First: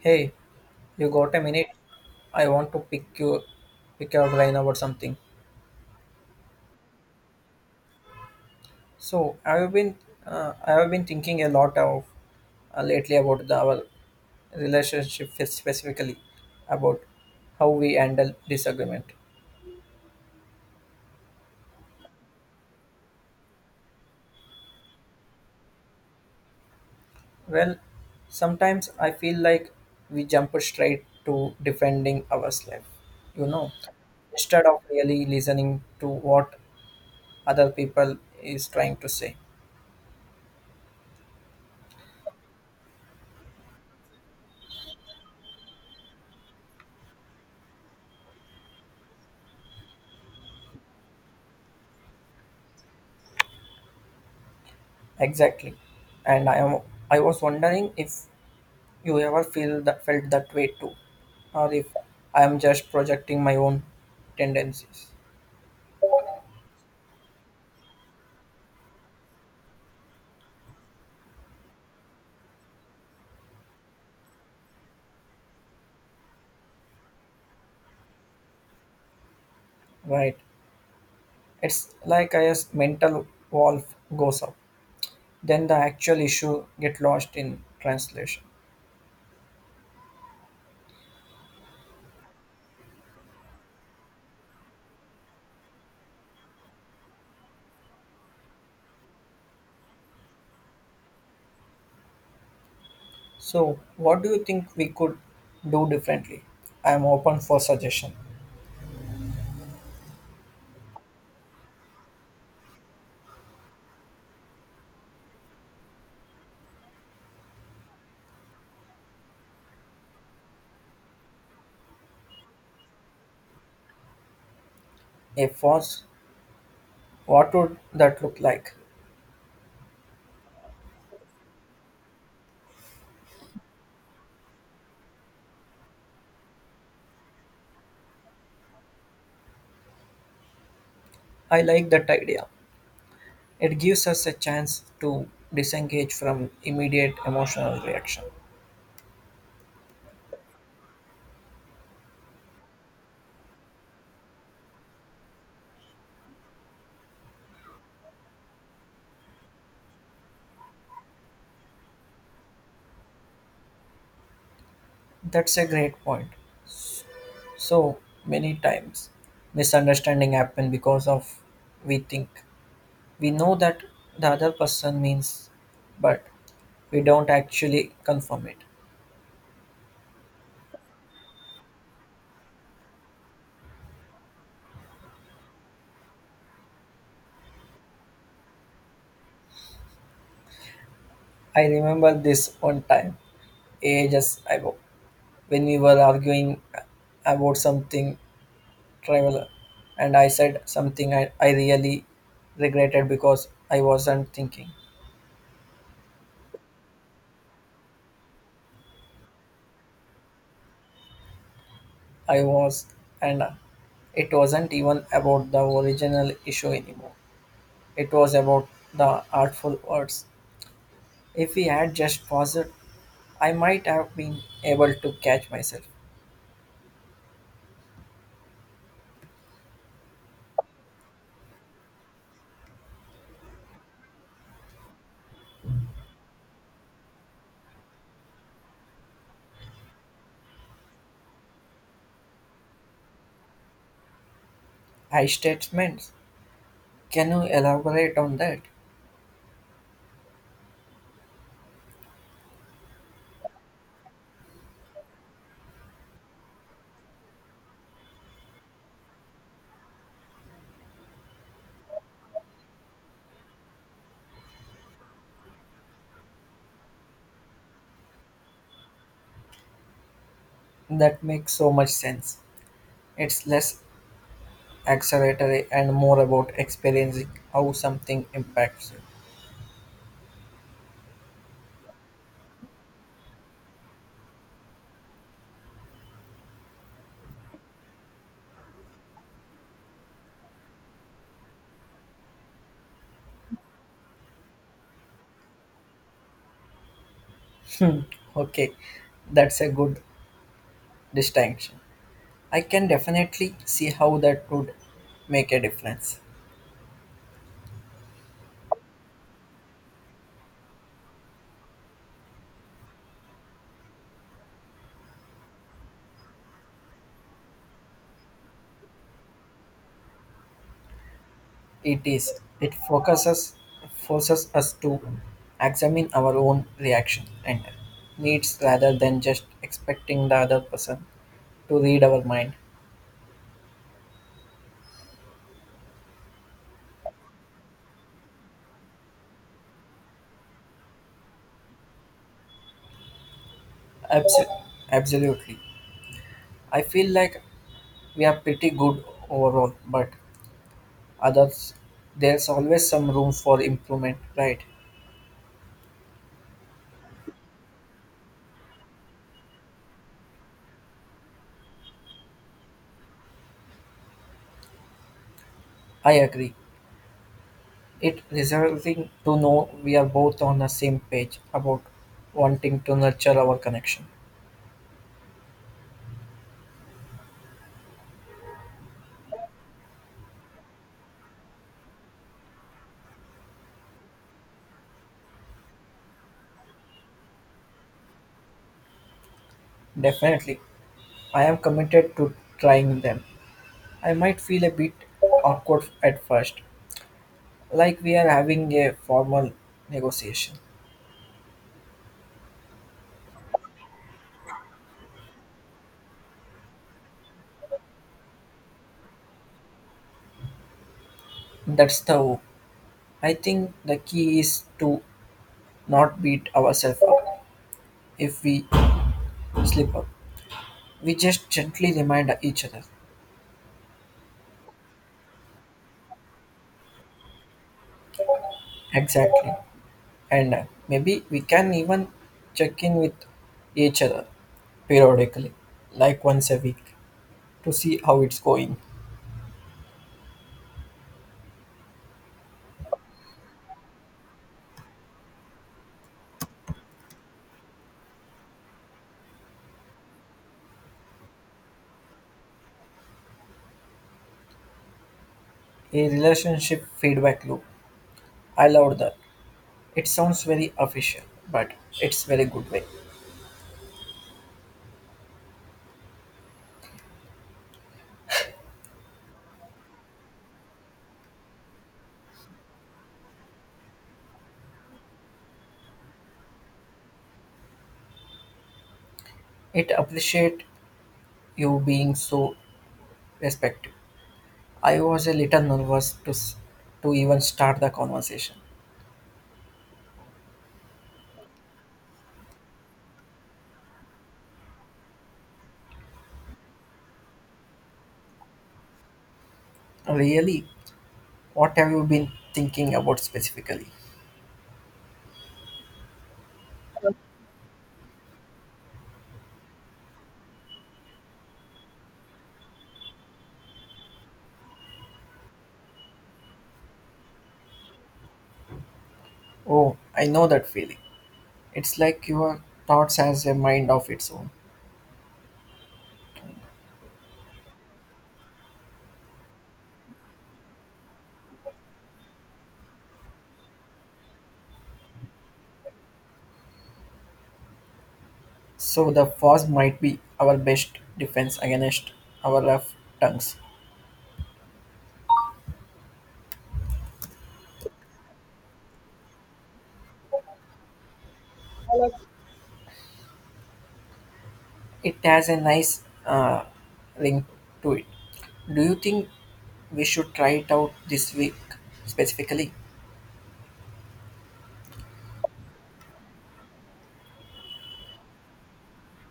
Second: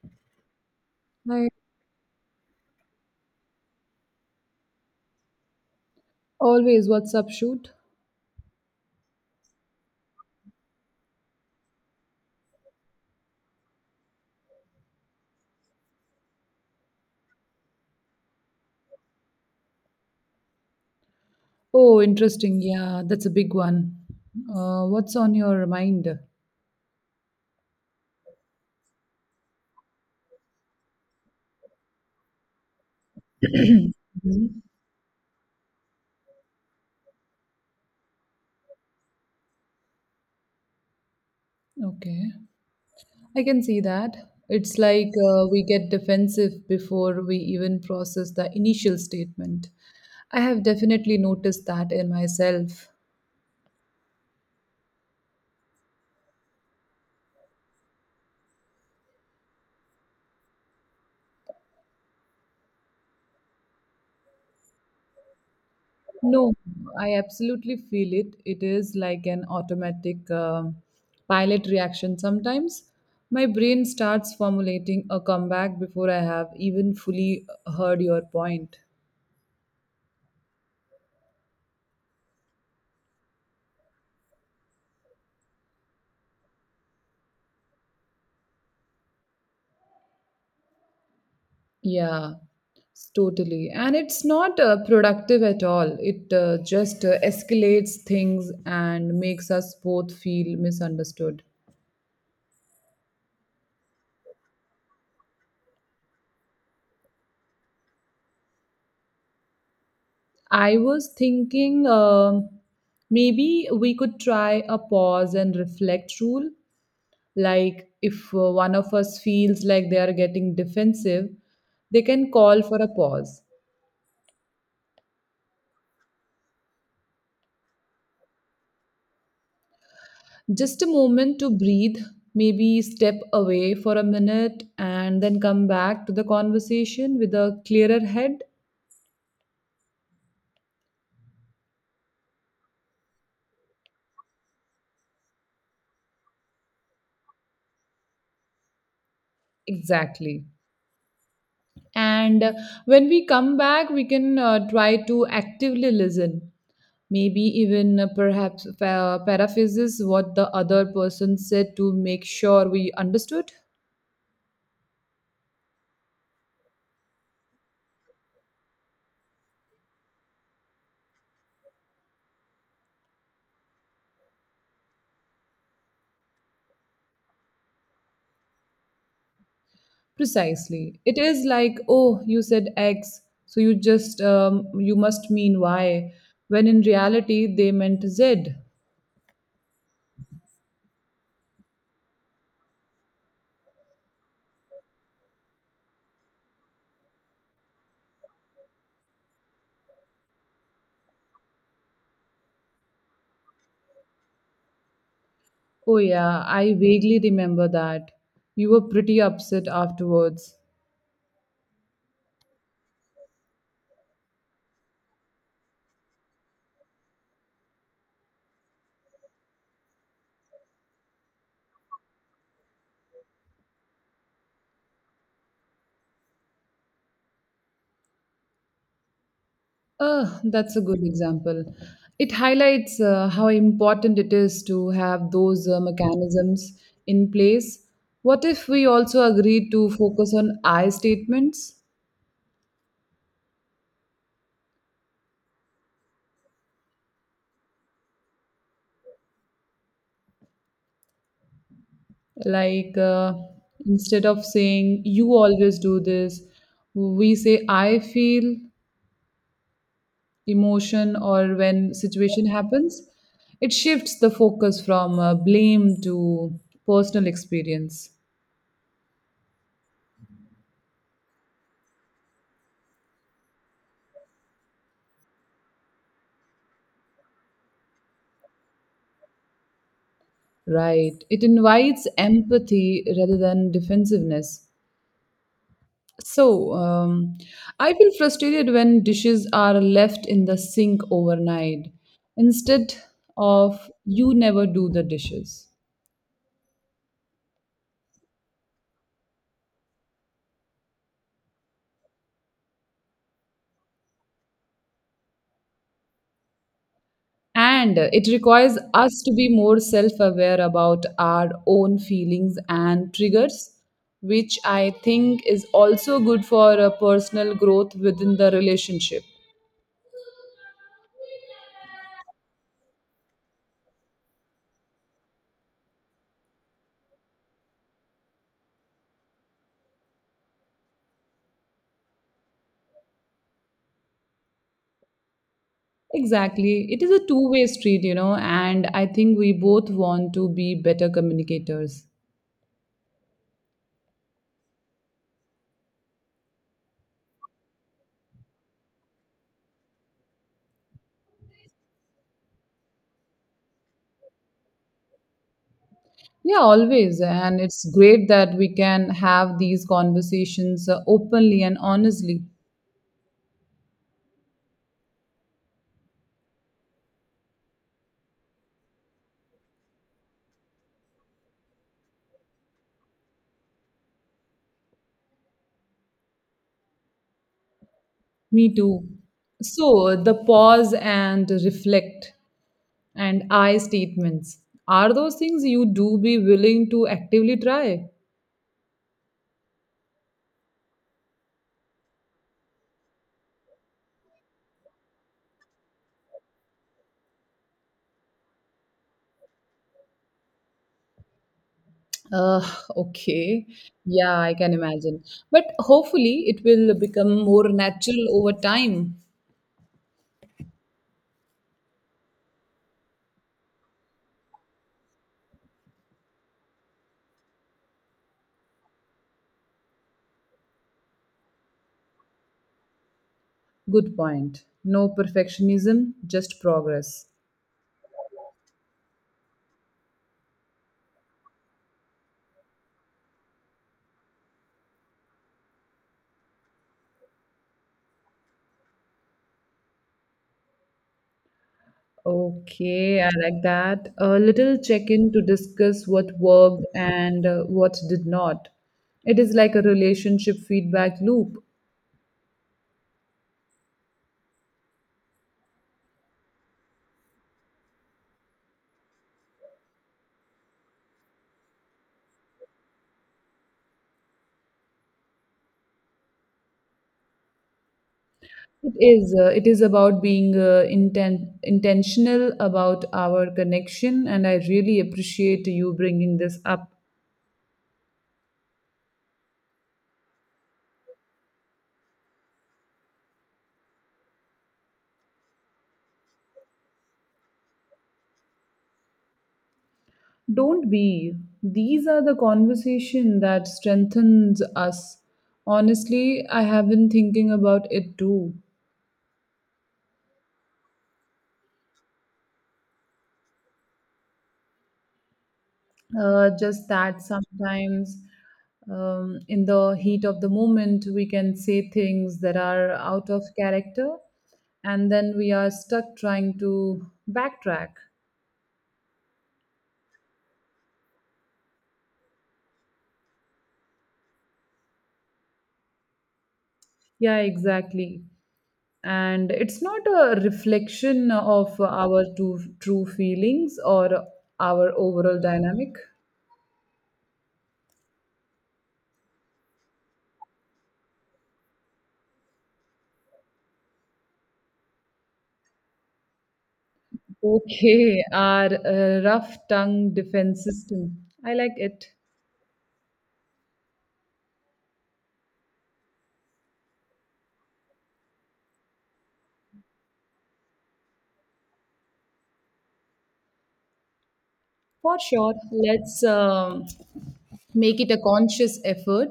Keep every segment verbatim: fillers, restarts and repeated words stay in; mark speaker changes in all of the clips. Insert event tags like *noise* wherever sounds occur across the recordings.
Speaker 1: Hey, you got a
Speaker 2: I
Speaker 1: minute? I want to pick you pick your brain about something.
Speaker 2: always WhatsApp shoot.
Speaker 1: So I've been uh, I've been thinking a lot of uh, lately about the, our relationship spe- specifically about how we handle disagreement.
Speaker 2: Oh, interesting. Yeah, that's a big one. Uh, what's on your mind?
Speaker 1: Well, sometimes I feel like we jump straight to defending ourselves, you know,
Speaker 2: Mhm.
Speaker 1: instead of really listening to what other people is trying to say.
Speaker 2: Okay. I can see that. It's like uh, we get defensive before we even process the initial statement. I have definitely noticed that in myself.
Speaker 1: Exactly. And I am I was wondering if you ever feel that felt that way too, or if I am just projecting my own tendencies.
Speaker 2: No, I absolutely feel it. It is like an automatic uh, pilot reaction sometimes. My brain starts formulating a comeback before I have even fully heard your point.
Speaker 1: Right. It's like a yes, mental wall goes up. Then the actual issue get lost in translation.
Speaker 2: Yeah, totally. And it's not uh, productive at all. It uh, just uh, escalates things and makes us both feel misunderstood.
Speaker 1: So what do you think we could do differently? I am open for suggestion.
Speaker 2: I was thinking um maybe we could try a pause and reflect rule. Like, if uh, one of us feels like they are getting defensive, they can call for a pause.
Speaker 1: If was, what would that look like?
Speaker 2: Just a moment to breathe, maybe step away for a minute and then come back to the conversation with a clearer head.
Speaker 1: I like that idea. It gives us a chance to disengage from immediate emotional reaction.
Speaker 2: Exactly. And uh, when we come back, we can uh, try to actively listen. Maybe even uh, perhaps uh, paraphrases what the other person said to make sure we understood.
Speaker 1: That's a great point. So many times misunderstanding happen because of we think we know that the other person means but we don't actually confirm it.
Speaker 2: Precisely. It is like, oh, you said X, so you just um, you must mean Y, when in reality they meant Z.
Speaker 1: I remember this one time ages ago when we were arguing about something trivial and I said something I, I really regretted because I wasn't thinking.
Speaker 2: Oh yeah, I vaguely remember that. You were pretty upset afterwards.
Speaker 1: I was, and it wasn't even about the original issue anymore. It was about the artful words. If he had just paused, I might have been able to catch myself.
Speaker 2: Uh, that's a good example. It highlights uh, how important it is to have those uh, mechanisms in place. What if we also agreed to focus on I statements?
Speaker 1: I statements. Can you elaborate on that?
Speaker 2: Like uh, instead of saying you always do this, we say I feel emotion or when situation happens, it shifts the focus from uh, blame to personal experience.
Speaker 1: That makes so much sense. It's less acceleratory and more about experiencing how something impacts you.
Speaker 2: Right. It invites empathy rather than defensiveness. So, um, I feel frustrated when dishes are left in the sink overnight instead of you never do the dishes.
Speaker 1: Okay, that's a good distinction. I can definitely see how that would make a difference.
Speaker 2: And it requires us to be more self aware about our own feelings and triggers, which I think is also good for a personal growth within the relationship.
Speaker 1: It is. It focuses Forces us to examine our own reaction and needs rather than just expecting the other person to read our mind.
Speaker 2: Exactly. It is a two way street, you know, and I think we both want to be better communicators.
Speaker 1: Abs- Absolutely. I feel like we are pretty good overall, but others there's always some room for improvement, right?
Speaker 2: Yeah, always. And it's great that we can have these conversations uh, openly and honestly.
Speaker 1: I agree. It reserving to know we are both on the same page about wanting to nurture our connection.
Speaker 2: Me too. So, the pause and reflect. And I statements. Are those things you do be willing to actively try?
Speaker 1: Definitely. I am committed to trying them. I might feel a bit awkward at first, like we are having a formal negotiation.
Speaker 2: Uh, okay. Yeah, I can imagine. But hopefully it will become more natural over time.
Speaker 1: That's the hope. I think the key is to not beat ourselves up if we slip up. We just gently remind each other.
Speaker 2: Good point. No perfectionism, just progress.
Speaker 1: Exactly. And uh, maybe we can even check in with each other periodically, like once a week, to see how it's going.
Speaker 2: Okay, I like that. A little check in to discuss what worked and uh, what did not. It is like a relationship feedback loop.
Speaker 1: A relationship feedback loop. I love that. It sounds very official, but it's very good way.
Speaker 2: It is. Uh, it is about being uh, inten- intentional about our connection, and I really appreciate you bringing this up.
Speaker 1: It appreciate you being so respectful. I was a little nervous to s- to even start the conversation.
Speaker 2: Don't be. These are the conversation that strengthens us. Honestly, I have been thinking about it too.
Speaker 1: Really, what have you been thinking about specifically?
Speaker 2: Uh, just that sometimes, um, in the heat of the moment, we can say things that are out of character, and then we are stuck trying to backtrack.
Speaker 1: Oh, I know that feeling. It's like your thoughts has a mind of its own.
Speaker 2: Yeah, exactly. And it's not a reflection of our true, true feelings or our overall dynamic.
Speaker 1: So the first might be our best defense against our rough tongues.
Speaker 2: Okay, *laughs* our uh, rough tongue defense system. I like it.
Speaker 1: It has a nice uh, ring to it. Do you think we should try it out this week specifically?
Speaker 2: For sure, let's um, make it a conscious effort.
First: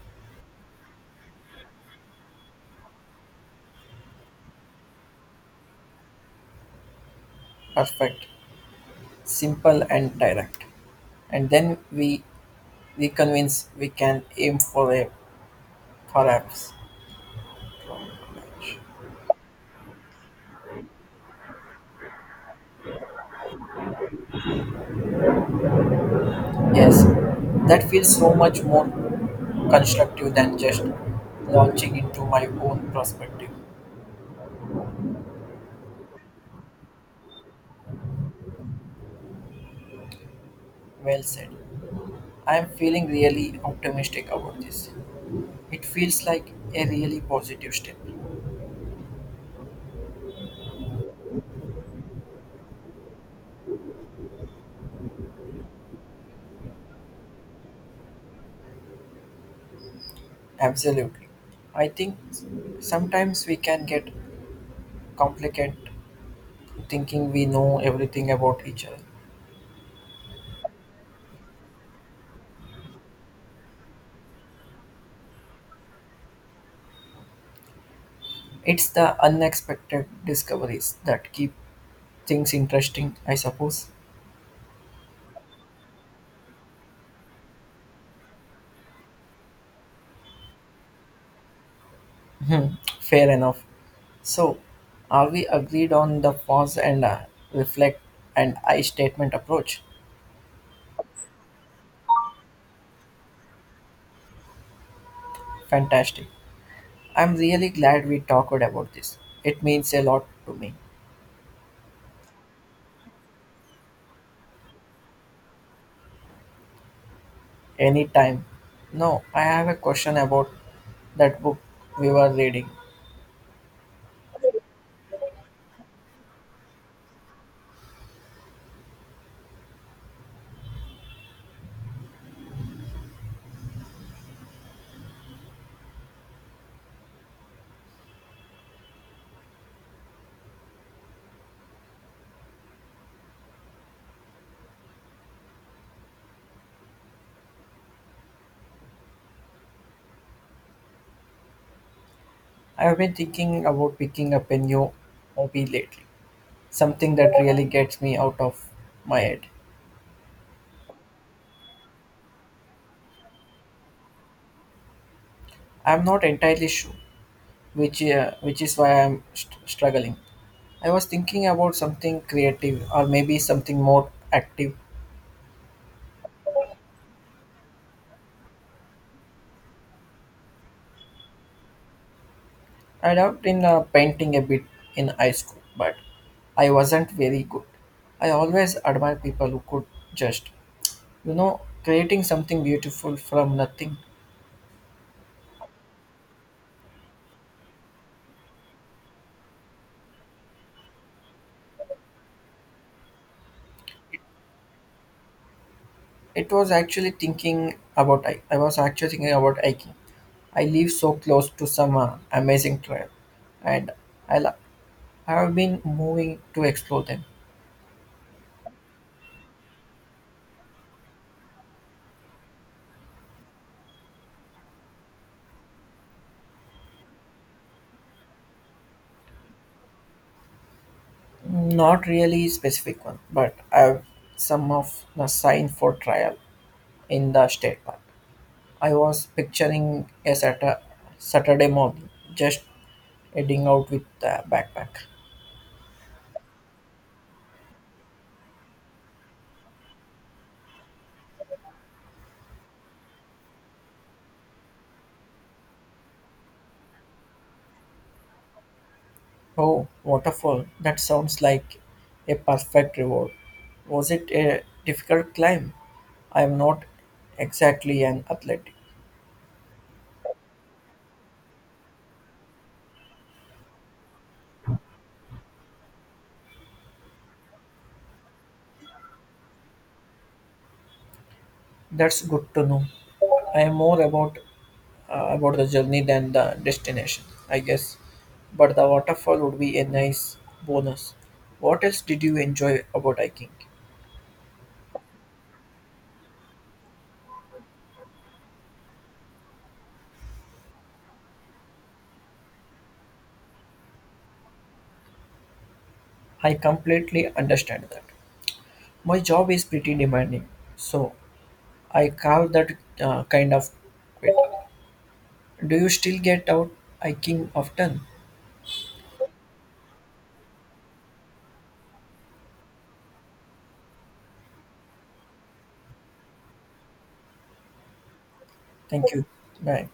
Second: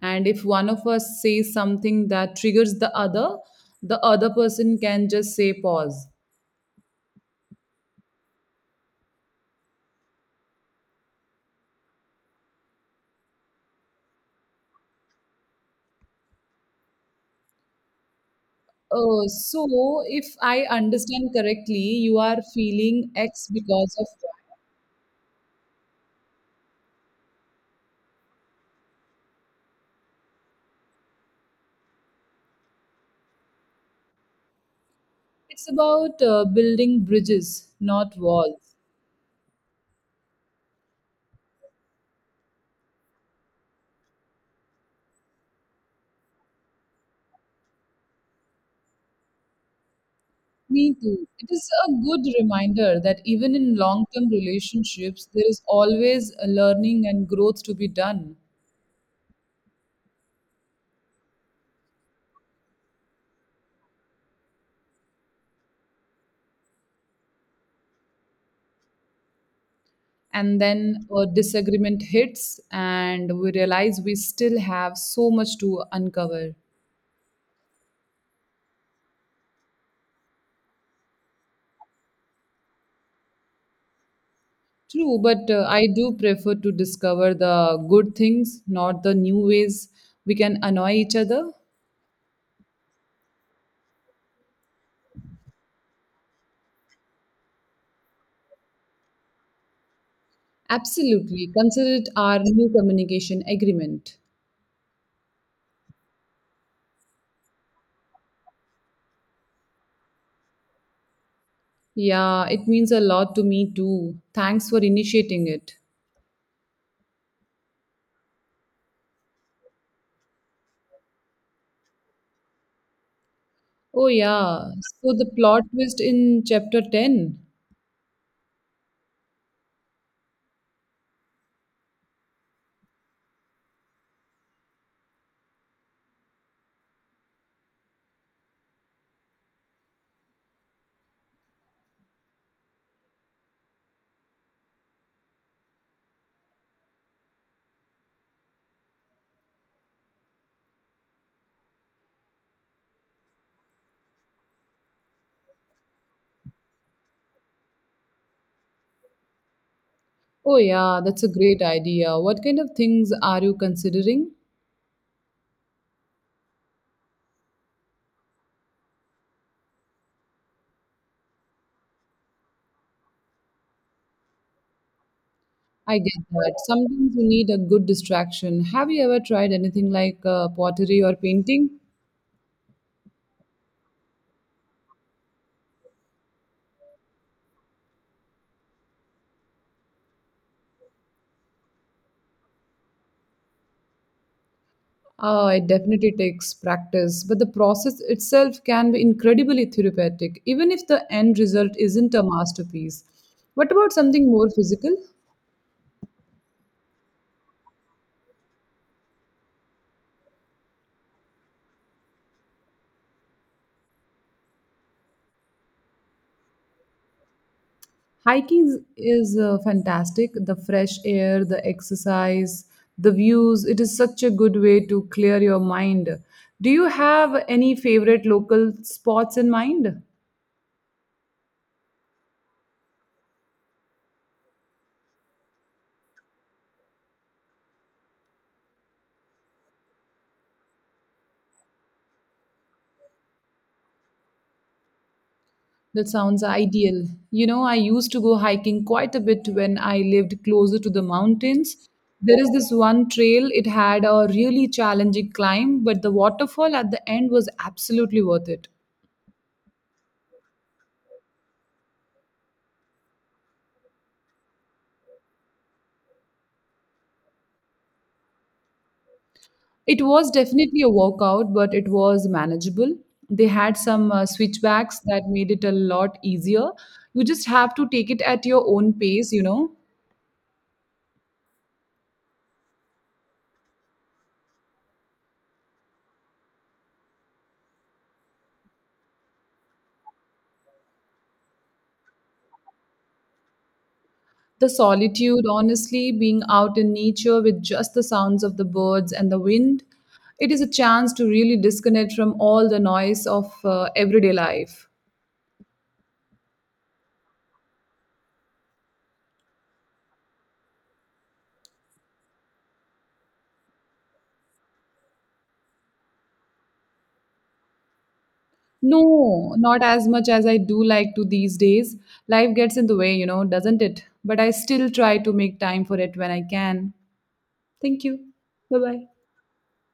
Speaker 2: And if one of us says something that triggers the other, the other person can just say pause.
Speaker 1: Perfect. Simple and direct. And then we we convince we can aim for a perhaps.
Speaker 2: Oh, so if I understand correctly, you are feeling X because of that.
Speaker 1: Yes, that feels so much more constructive than just launching into my own perspective.
Speaker 2: It's about uh, building bridges, not walls.
Speaker 1: Well said. I am feeling really optimistic about this. It feels like a really positive step.
Speaker 2: Me too. It is a good reminder that even in long term relationships, there is always a learning and growth to be done.
Speaker 1: Absolutely. I think sometimes we can get complicated thinking we know everything about each other.
Speaker 2: And then a disagreement hits, and we realize we still have so much to uncover.
Speaker 1: It's the unexpected discoveries that keep things interesting, I suppose.
Speaker 2: True, but uh, I do prefer to discover the good things, not the new ways we can annoy each other.
Speaker 1: Hmm, fair enough. So, are we agreed on the pause and uh, reflect and I statement approach?
Speaker 2: Absolutely. Consider it our new communication agreement.
Speaker 1: Fantastic. I'm really glad we talked about this. It means a lot to me.
Speaker 2: Yeah, it means a lot to me too. Thanks for initiating it.
Speaker 1: Anytime. No, I have a question about that book we were reading.
Speaker 2: Oh, yeah. So the plot twist in chapter ten.
Speaker 1: I've been thinking about picking up a new hobby lately, something that really gets me out of my head.
Speaker 2: Oh, yeah, that's a great idea. What kind of things are you considering?
Speaker 1: I'm not entirely sure, which uh, which is why I'm st- struggling. I was thinking about something creative or maybe something more active.
Speaker 2: I get that. Sometimes you need a good distraction. Have you ever tried anything like uh, pottery or painting?
Speaker 1: I dabbled in uh, painting a bit in high school, but I wasn't very good. I always admire people who could just, you know, creating something beautiful from nothing.
Speaker 2: Uh, it definitely takes practice, but the process itself can be incredibly therapeutic, even if the end result isn't a masterpiece. What about something more physical?
Speaker 1: It was actually thinking about I, I was actually thinking about hiking. I live so close to some uh, amazing trail, and I, lo- I have been moving to explore them.
Speaker 2: Hiking is is, uh, fantastic. The fresh air, the exercise, the views, it is such a good way to clear your mind. Do you have any favorite local spots in mind?
Speaker 1: Not really specific one, but I've some of the sign for trial in the state park. I was picturing a Saturday, Saturday morning, just heading out with the backpack.
Speaker 2: That sounds ideal. You know, I used to go hiking quite a bit when I lived closer to the mountains. There is this one trail, it had a really challenging climb, but the waterfall at the end was absolutely worth it.
Speaker 1: Oh, waterfall! That sounds like a perfect reward. Was it a difficult climb? I am not exactly an athlete.
Speaker 2: It was definitely a workout, but it was manageable. They had some uh, switchbacks that made it a lot easier. You just have to take it at your own pace, you know.
Speaker 1: That's good to know. I am more about uh, about the journey than the destination, I guess. But the waterfall would be a nice bonus. What else did you enjoy about hiking?
Speaker 2: The solitude, honestly, being out in nature with just the sounds of the birds and the wind, it is a chance to really disconnect from all the noise of uh, everyday life.
Speaker 1: I completely understand that. My job is pretty demanding, so I carve that uh, kind of quit. Do you still get out hiking often?
Speaker 2: No, not as much as I do like to these days. Life gets in the way, you know, doesn't it? But I still try to make time for it when I can. Thank you. Bye bye.
Speaker 1: Thank you. Bye.